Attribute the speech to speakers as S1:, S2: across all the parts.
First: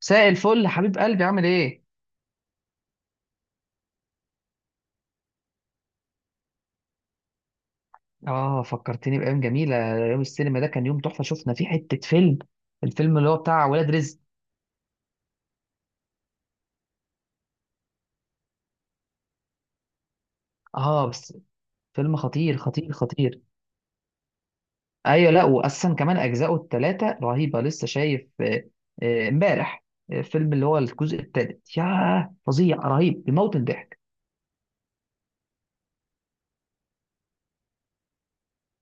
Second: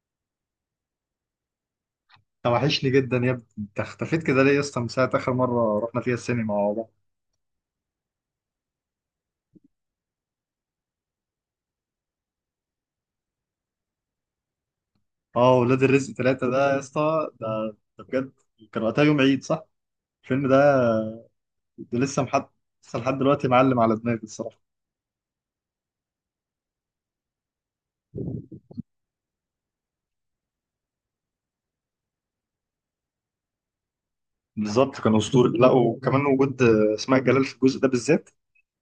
S1: مساء الفل حبيب قلبي عامل ايه؟
S2: توحشني جدا يا ابني، انت اختفيت كده ليه يا اسطى؟ من ساعه اخر مره رحنا فيها السينما مع بعض.
S1: اه، فكرتني بأيام جميلة. يوم السينما ده كان يوم تحفة شفنا فيه حتة فيلم. الفيلم اللي هو بتاع ولاد رزق.
S2: اه، ولاد الرزق ثلاثة ده يا اسطى، ده بجد. كان وقتها يوم عيد، صح؟ الفيلم ده.
S1: اه، بس.
S2: ده
S1: فيلم
S2: لسه محد.
S1: خطير خطير
S2: لسه لحد
S1: خطير.
S2: دلوقتي معلم على دماغي الصراحه.
S1: ايوه، لا وأصلا كمان أجزاؤه التلاتة رهيبة. لسه شايف امبارح. فيلم اللي هو الجزء التالت. ياه، فظيع رهيب بيموت من الضحك.
S2: بالظبط كان اسطوري. لا وكمان وجود اسماء جلال في الجزء ده بالذات.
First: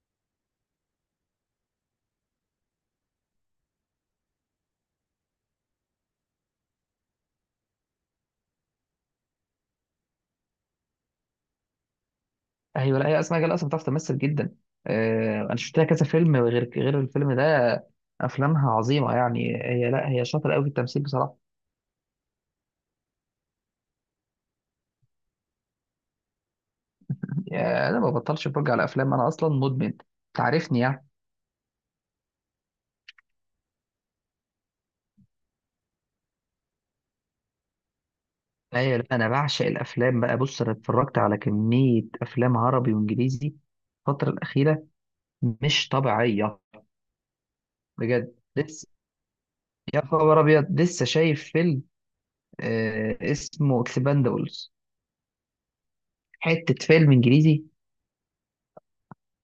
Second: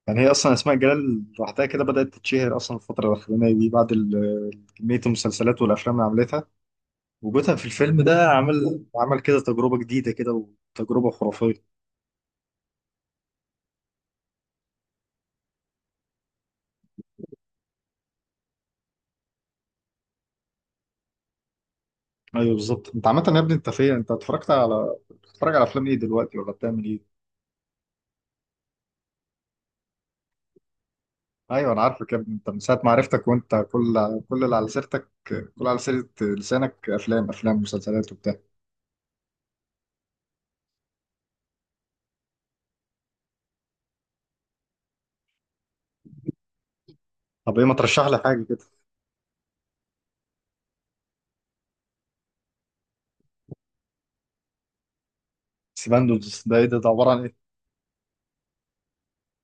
S2: يعني هي اصلا اسماء جلال لوحدها كده بدات تتشهر اصلا الفتره الاخرانيه دي بعد كميه المسلسلات والافلام اللي عملتها. وجودها في الفيلم ده عمل كده تجربه جديده كده. وتجربه خرافيه.
S1: ايوه، لا هي أسماء جلال أصلا بتعرف تمثل جدا. أنا شفت لها كذا فيلم غير الفيلم ده. أفلامها عظيمة. يعني هي، لا هي شاطرة قوي في التمثيل بصراحة.
S2: ايوه بالظبط، انت عامه يا ابني؟ انت فين؟ انت اتفرجت على بتتفرج على افلام ايه دلوقتي ولا بتعمل ايه؟
S1: يا، انا ما ببطلش اتفرج على افلام. انا اصلا مدمن، تعرفني يعني.
S2: ايوه، انا عارفك يا ابني، انت من ساعه ما عرفتك وانت كل اللي على سيرتك، كل على سيره لسانك افلام مسلسلات وبتاع.
S1: ايوه، لا انا بعشق الافلام بقى. بص، انا اتفرجت على كميه افلام عربي وانجليزي الفتره الاخيره. مش طبيعيه.
S2: طب ايه، ما ترشح لي
S1: بجد،
S2: حاجه كده.
S1: لسه يا خبر ابيض لسه شايف فيلم اسمه اكسباندبلز.
S2: سيباندوز ده ايه
S1: حته
S2: ده؟ ده
S1: فيلم
S2: عباره عن ايه؟
S1: انجليزي،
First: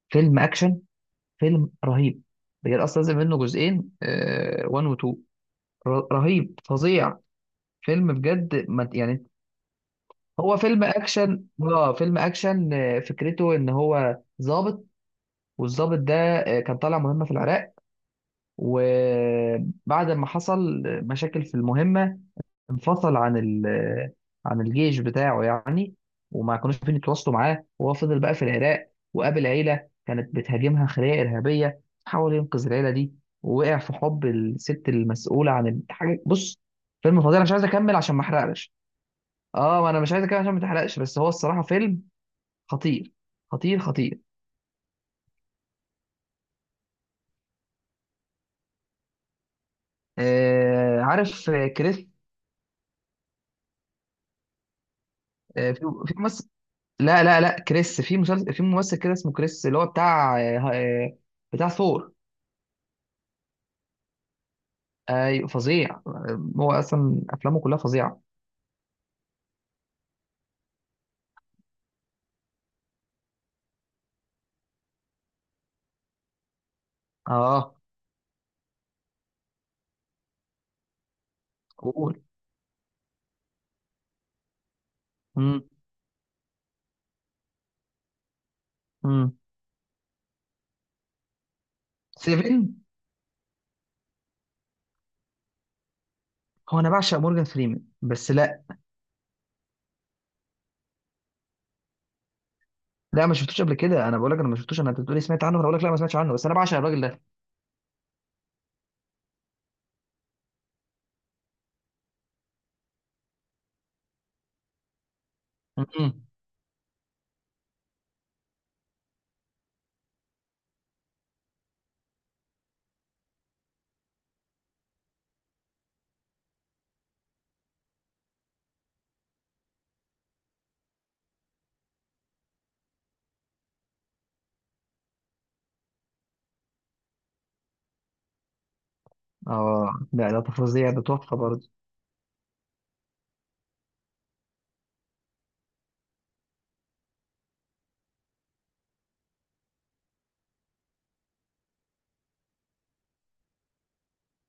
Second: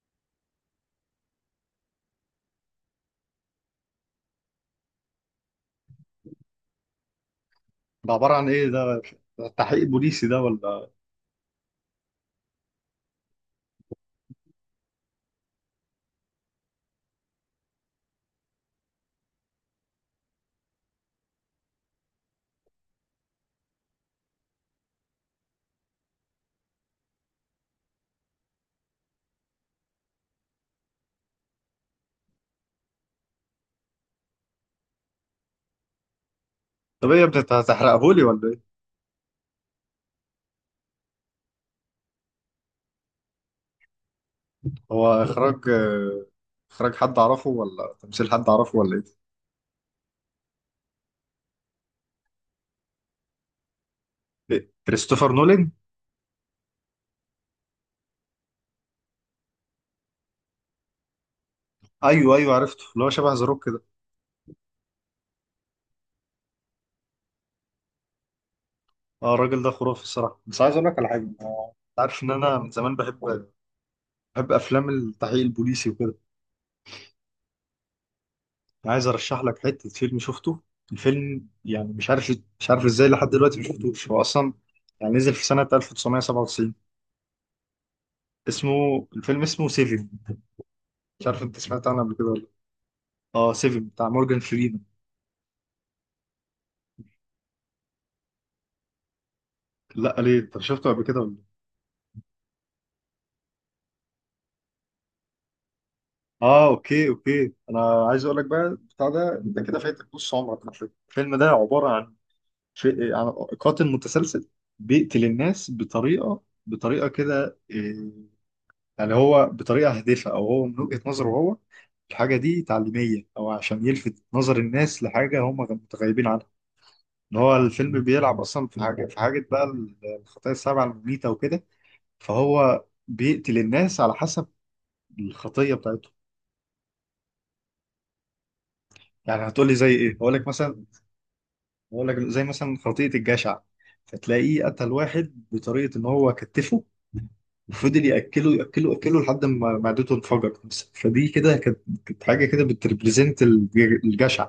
S1: فيلم اكشن، فيلم رهيب. بجد، اصلا نزل منه جزئين 1 و 2. رهيب فظيع. فيلم،
S2: ده عباره عن
S1: بجد
S2: ايه
S1: ما
S2: ده
S1: يعني.
S2: ده تحقيق بوليسي ده
S1: هو فيلم
S2: ولا؟
S1: اكشن، فكرته ان هو ضابط. والضابط ده كان طالع مهمه في العراق. وبعد ما حصل مشاكل في المهمه، انفصل عن ال آه، عن الجيش بتاعه يعني. وما كانوش عارفين يتواصلوا معاه. وهو فضل بقى في العراق وقابل عيله كانت بتهاجمها خلية ارهابيه، حاول ينقذ العيله دي، ووقع في حب الست المسؤوله عن الحاجه. بص،
S2: طب ايه
S1: فيلم
S2: يا
S1: فظيع.
S2: ابني،
S1: انا مش
S2: انت
S1: عايز اكمل
S2: هتحرقه
S1: عشان ما
S2: لي ولا ايه؟
S1: احرقش. اه، ما انا مش عايز اكمل عشان ما تحرقش. بس هو الصراحه فيلم خطير خطير خطير.
S2: هو اخراج حد اعرفه ولا تمثيل حد اعرفه ولا ايه؟
S1: عارف. كريس.
S2: إيه؟ كريستوفر نولان.
S1: آه في في ممثل. لا لا لا، كريس في مسلسل. في ممثل كده اسمه كريس اللي هو بتاع بتاع ثور.
S2: ايوه، ايوه، عرفته، اللي هو شبه ذا.
S1: فظيع، هو اصلا افلامه كلها فظيعه.
S2: اه الراجل ده خرافي الصراحه، بس عايز اقول لك على حاجه. أنا عارف ان انا من زمان بحب افلام التحقيق البوليسي وكده.
S1: اه،
S2: أنا عايز ارشح لك حته فيلم شفته. الفيلم يعني مش
S1: قول.
S2: عارف مش عارف ازاي لحد دلوقتي ما شفتوش. هو اصلا يعني نزل في
S1: امم.
S2: سنه 1997. اسمه
S1: امم.
S2: الفيلم اسمه سيفن. مش عارف انت سمعت عنه قبل كده ولا لأ.
S1: سيفن.
S2: اه، سيفن بتاع مورجان فريمان.
S1: هو انا بعشق مورجان فريمان بس لا.
S2: لا، ليه؟ انت شفته قبل كده ولا لأ؟
S1: لا، ما شفتوش قبل كده. انا بقول لك انا ما شفتوش. انت بتقولي سمعت عنه، انا بقول لك لا، ما سمعتش عنه. بس انا
S2: اه،
S1: بعشق الراجل
S2: اوكي،
S1: ده.
S2: اوكي، انا عايز اقول لك بقى. بتاع ده انت كده فايتك نص عمرك على فكرة. الفيلم ده عباره عن شيء، يعني قاتل متسلسل بيقتل الناس
S1: امم.
S2: بطريقة كده إيه، يعني هو بطريقة هادفة، أو هو من وجهة نظره هو الحاجة دي تعليمية أو عشان يلفت نظر الناس لحاجة هم متغيبين عنها. إن هو الفيلم بيلعب أصلا في حاجة بقى الخطايا السبعة المميتة وكده. فهو بيقتل الناس على حسب الخطية بتاعتهم. يعني هتقولي زي
S1: اه،
S2: إيه؟
S1: لا ده فظيع. ده تحفه برضه.
S2: هقول لك زي مثلا خطية الجشع. فتلاقيه قتل واحد بطريقة إن هو كتفه وفضل ياكله ياكله ياكله لحد ما معدته انفجرت مثلا. فدي كده كانت حاجه كده بتريبريزنت الجشع.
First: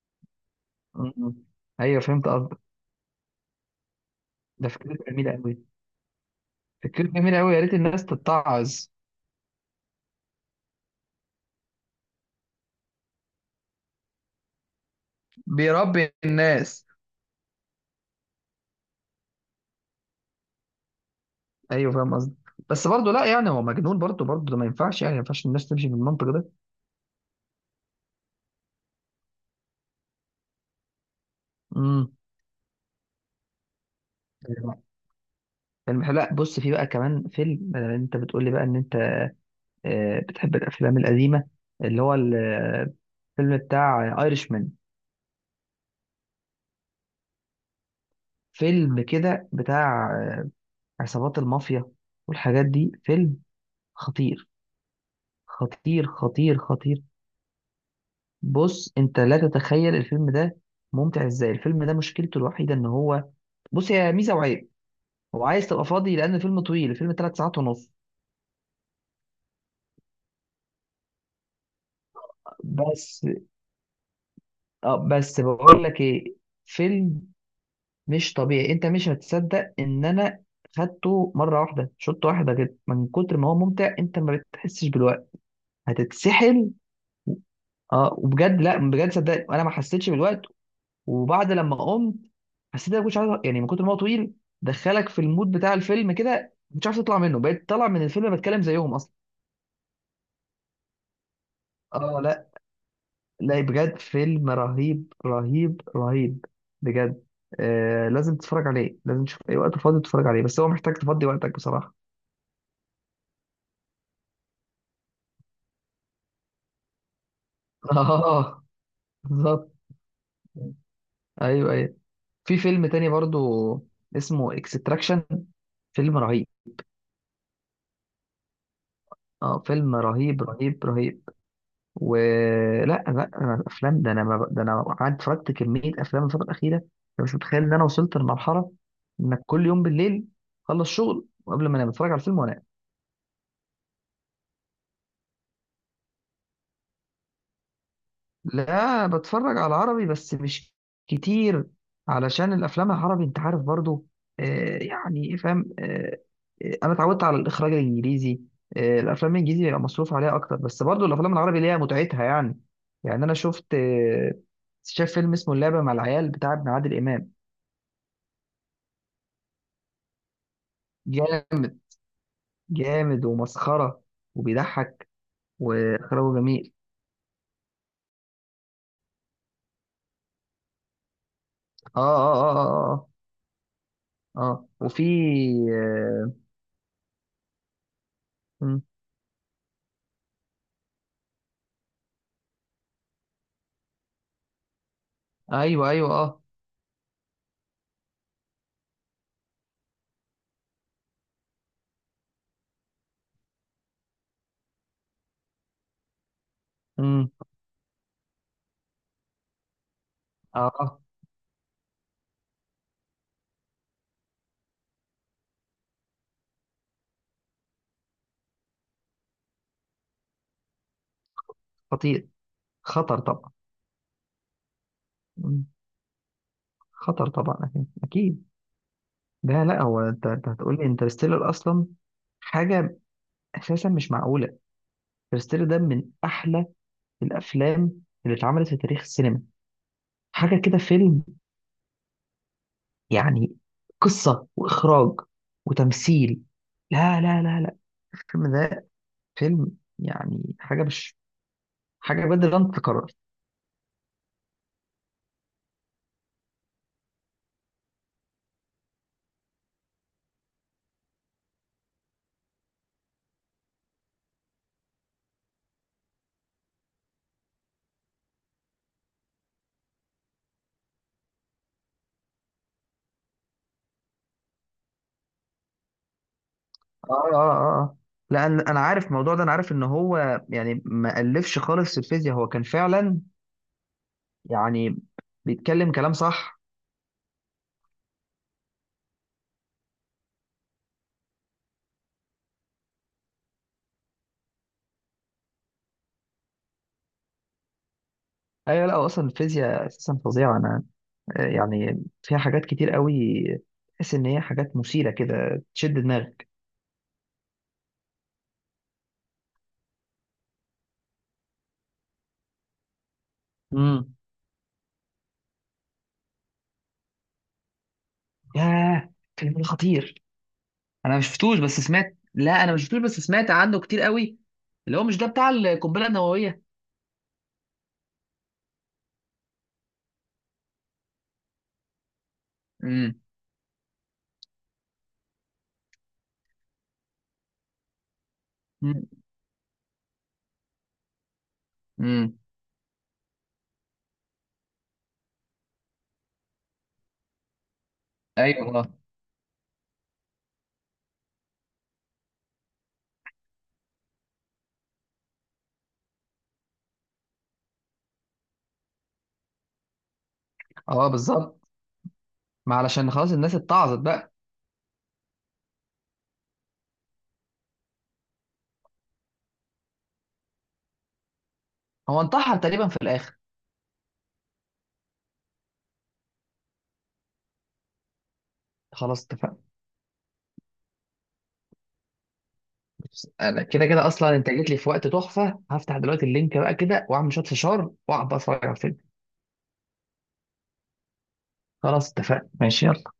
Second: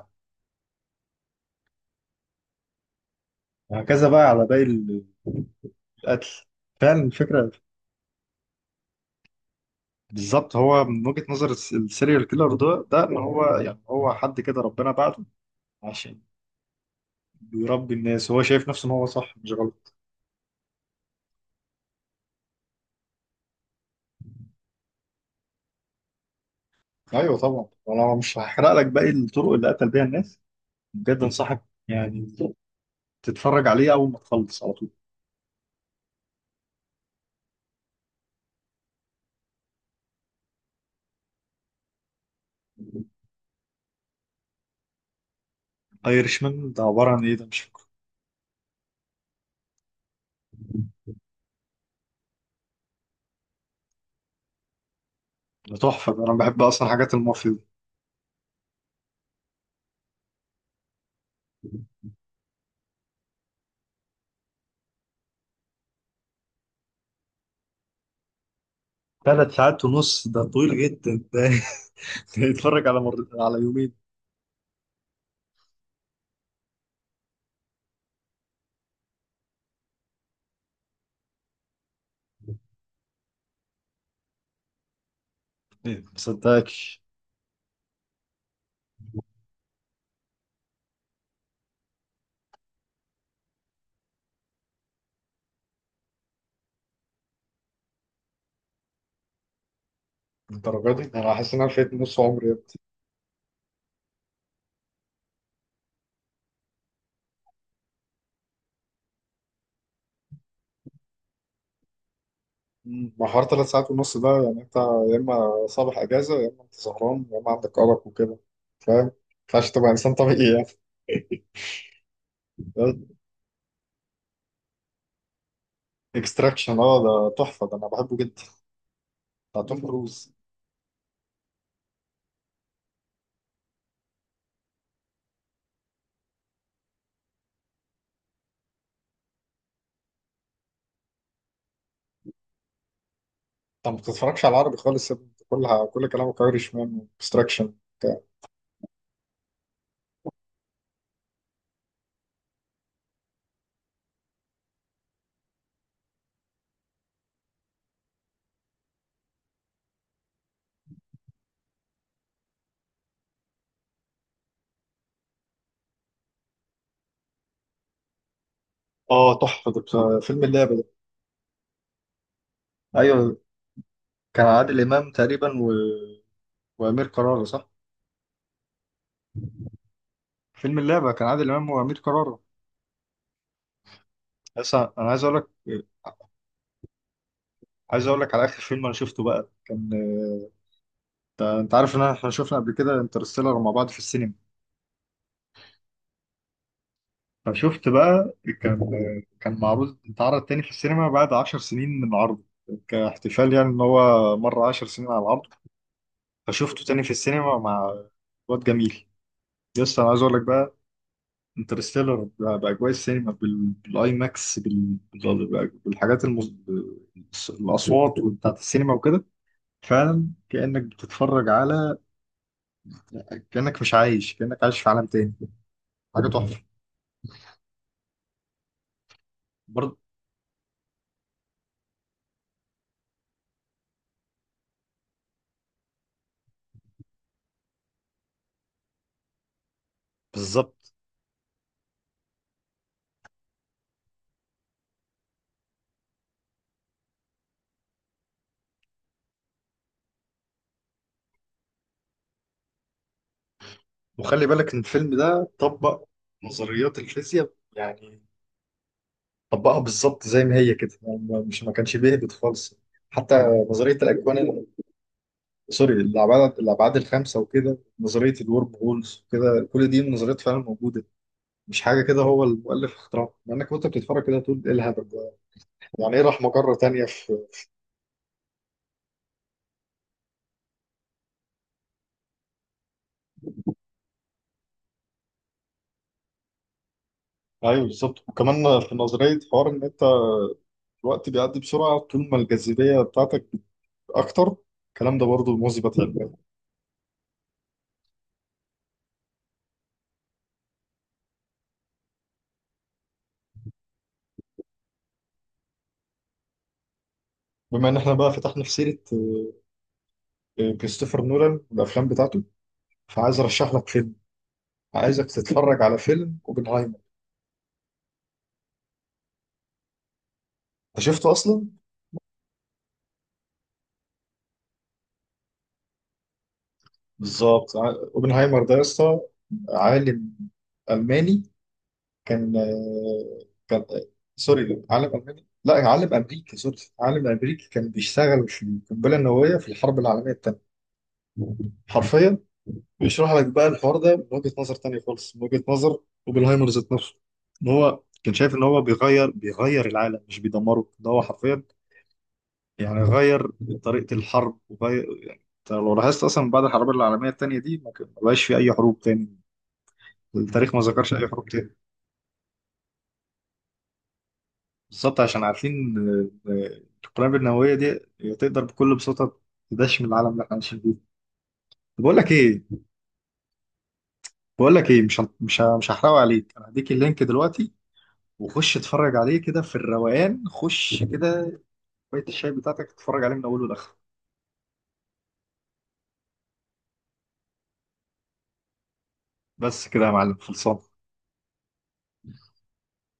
S1: امم. ايوه، فهمت قصدك.
S2: وهكذا بقى على باقي
S1: ده فكرته جميله قوي.
S2: القتل. فعلا
S1: فكرة جميلة
S2: الفكره.
S1: أوي، يا ريت الناس تتعظ.
S2: بالظبط، هو من وجهه نظر السيريال كيلر ده ان هو يعني هو حد كده ربنا بعته
S1: بيربي
S2: عشان
S1: الناس.
S2: بيربي الناس. هو شايف نفسه ان هو صح مش غلط.
S1: أيوه، فاهم قصدي. بس برضه، لا يعني هو مجنون برضه برضه. ده ما ينفعش يعني. ما ينفعش الناس تمشي بالمنطق ده.
S2: ايوه طبعا، انا مش هحرق لك باقي الطرق اللي قتل بيها الناس. بجد انصحك
S1: امم.
S2: يعني تتفرج عليه اول ما تخلص على
S1: فيلم
S2: طول.
S1: حلو. لا بص، في بقى كمان فيلم. بدل أنت بتقول لي بقى إن أنت بتحب الأفلام القديمة، اللي هو الفيلم بتاع ايرش مان.
S2: ايرشمان ده عباره عن ايه ده؟ مش،
S1: فيلم كده بتاع عصابات المافيا والحاجات دي. فيلم خطير
S2: ده
S1: خطير
S2: تحفة ده، أنا
S1: خطير
S2: بحب أصلا
S1: خطير.
S2: حاجات المافيا دي.
S1: بص، انت لا تتخيل الفيلم ده ممتع ازاي. الفيلم ده مشكلته الوحيده ان هو، بص، هي ميزه وعيب. هو عايز تبقى فاضي لان الفيلم طويل. الفيلم 3 ساعات ونص.
S2: 3 ساعات ونص ده طويل جدا ده ده يتفرج
S1: بس
S2: على يومين.
S1: اه بس بقول لك ايه. فيلم مش طبيعي. انت مش هتصدق ان انا خدته مره واحده، شوطه واحده كده، من كتر ما هو ممتع انت ما بتحسش بالوقت.
S2: إيه، ما
S1: هتتسحل.
S2: صدقكش.
S1: اه، وبجد لا، بجد صدقني انا ما حسيتش بالوقت. وبعد لما قمت حسيت إن انا ما كنتش عارف. يعني من كتر ما هو طويل، دخلك في المود بتاع الفيلم كده، ما كنتش عارف تطلع منه. بقيت طالع من الفيلم بتكلم زيهم اصلا.
S2: الدرجة دي أنا حاسس إن أنا فايت نص
S1: اه،
S2: عمري
S1: لا
S2: يا ابني.
S1: لا بجد، فيلم رهيب رهيب رهيب. بجد، آه، لازم تتفرج عليه. لازم تشوف اي وقت فاضي تتفرج عليه، بس هو محتاج تفضي وقتك بصراحة.
S2: مم. ما حوار 3 ساعات ونص ده يعني، أنت يا إما صباح أجازة، يا إما أنت سهران، يا إما عندك أرق وكده.
S1: اه،
S2: فاهم؟ ما ينفعش
S1: بالظبط.
S2: تبقى إنسان طبيعي يعني.
S1: ايوه، ايوه. في فيلم تاني برضو اسمه اكستراكشن. فيلم رهيب.
S2: إكستراكشن أه، ده تحفة ده أنا بحبه جدا.
S1: اه،
S2: بتاع توم
S1: فيلم
S2: كروز.
S1: رهيب رهيب رهيب. ولا لا، أنا افلام ده انا ما... ده انا قعدت اتفرجت كميه افلام الفتره الاخيره. انا مش متخيل ان انا وصلت لمرحله انك كل يوم بالليل خلص شغل وقبل ما انام بتفرج على الفيلم وانام.
S2: أنت ما بتتفرجش على العربي خالص يا ابني، كل كلامك أيرش مان إكستراكشن.
S1: لا، بتفرج على عربي بس مش كتير. علشان الافلام العربي انت عارف برضو، يعني إيه، فاهم، انا اتعودت على الاخراج الانجليزي. الافلام الانجليزي بيبقى مصروف عليها اكتر. بس برضو الافلام العربي ليها متعتها يعني. يعني انا شفت آه شايف فيلم اسمه اللعبه مع العيال بتاع ابن عادل امام.
S2: اه، تحفة ده بتاع فيلم اللعبة ده.
S1: جامد، جامد
S2: ايوه،
S1: ومسخرة
S2: كان عادل
S1: وبيضحك
S2: إمام تقريبا
S1: وإخراجه جميل.
S2: وأمير كرارة صح؟ فيلم اللعبة كان عادل إمام وأمير
S1: آه
S2: كرارة.
S1: آه آه آه آه, آه. آه.
S2: بس أنا
S1: وفي.
S2: عايز أقول لك
S1: آه.
S2: عايز أقول لك على آخر
S1: مم.
S2: فيلم أنا شفته بقى كان. أنت عارف إن إحنا شفنا قبل كده انترستيلر مع بعض في السينما.
S1: أيوه أيوه آه.
S2: فشفت بقى. كان معروض، اتعرض تاني في السينما بعد 10 سنين من عرضه، كاحتفال يعني إن هو مر 10 سنين على العرض. فشفته تاني في
S1: مم.
S2: السينما مع واد جميل. يس، أنا عايز أقول لك
S1: آه
S2: بقى.
S1: آه.
S2: انترستيلر باجواء السينما، بالاي ماكس، بالحاجات الاصوات بتاعت السينما وكده. فعلا كانك بتتفرج على،
S1: خطير. خطر طبعا.
S2: كانك مش عايش كانك عايش في عالم تاني.
S1: مم.
S2: حاجه تحفه.
S1: خطر طبعا أكيد أكيد. ده، لا
S2: برضه
S1: هو أنت هتقول لي انترستيلر أصلا. حاجة أساسا مش معقولة. انترستيلر ده من أحلى الأفلام اللي اتعملت في تاريخ السينما. حاجة كده،
S2: بالظبط.
S1: فيلم يعني قصة وإخراج وتمثيل. لا لا لا لا، الفيلم ده فيلم يعني حاجة مش، حاجة بجد لا تتكرر.
S2: وخلي بالك ان الفيلم ده طبق نظريات الفيزياء يعني، طبقها بالظبط زي ما هي كده يعني مش ما كانش بيهبط خالص. حتى نظريه الاكوان سوري الابعاد الخمسه وكده، نظريه الورم هولز وكده، كل دي نظريات فعلا موجوده، مش حاجه كده هو المؤلف اخترعها. مع انك وانت بتتفرج كده تقول ايه الهبل ده؟ يعني ايه راح مجره تانية
S1: آه،
S2: في.
S1: آه، آه، لأن أنا عارف الموضوع ده. أنا عارف إن هو يعني ما ألفش خالص الفيزياء. هو كان فعلا يعني بيتكلم كلام صح.
S2: ايوه بالظبط، وكمان في نظريه حوار ان انت الوقت بيعدي بسرعه طول ما الجاذبيه بتاعتك اكتر. الكلام ده برضه مثبت علميا.
S1: أيوة، لا هو أصلا الفيزياء أساسا فظيعة. أنا يعني فيها حاجات كتير قوي. تحس إن هي حاجات مثيرة كده تشد دماغك.
S2: بما ان احنا بقى فتحنا في سيره كريستوفر نولان والافلام بتاعته، فعايز ارشح لك فيلم.
S1: امم.
S2: عايزك تتفرج على فيلم اوبنهايمر.
S1: ياه، الفيلم ده خطير.
S2: انت
S1: انا مش
S2: شفته
S1: شفتوش
S2: اصلا؟
S1: بس سمعت. لا، انا مش شفتوش بس سمعت عنه كتير قوي. اللي هو مش ده بتاع القنبله النوويه.
S2: بالظبط، اوبنهايمر ده يا اسطى عالم الماني. كان
S1: امم.
S2: كان سوري، عالم الماني لا عالم امريكي، سوري عالم امريكي، كان بيشتغل في
S1: امم.
S2: القنبله النوويه في الحرب العالميه الثانيه. حرفيا،
S1: أمم.
S2: بيشرح لك بقى الحوار ده من وجهه نظر ثانيه خالص، من وجهه نظر اوبنهايمر ذات نفسه. ان هو كان شايف ان
S1: ايوه،
S2: هو
S1: اه
S2: بيغير العالم مش بيدمره، ده هو حرفيا يعني غير طريقه الحرب وغير، يعني أنت لو لاحظت اصلا بعد الحرب العالميه الثانيه دي ما بقاش في اي حروب تاني. التاريخ ما
S1: اه،
S2: ذكرش اي حروب
S1: بالظبط.
S2: تاني.
S1: ما علشان خلاص الناس اتعظت بقى.
S2: بالظبط عشان عارفين القنابل النووية دي تقدر بكل بساطة تدشم العالم اللي احنا عايشين فيه. طب بقول
S1: هو
S2: لك
S1: انتحر
S2: ايه،
S1: تقريبا في الاخر.
S2: بقول لك ايه، مش هن- مش ه- مش هحرقه عليك، انا هديك اللينك دلوقتي. وخش اتفرج
S1: خلاص،
S2: عليه
S1: اتفقنا.
S2: كده في الروقان، خش كده كوباية الشاي بتاعتك، اتفرج
S1: بس
S2: عليه من
S1: انا
S2: اوله
S1: كده
S2: لاخره.
S1: كده اصلا، انت جيت لي في وقت تحفه. هفتح دلوقتي اللينك بقى كده، واعمل شويه فشار واقعد بقى اتفرج على الفيلم.
S2: بس كده يا معلم، خلصان.
S1: خلاص، اتفقنا ماشي، يلا.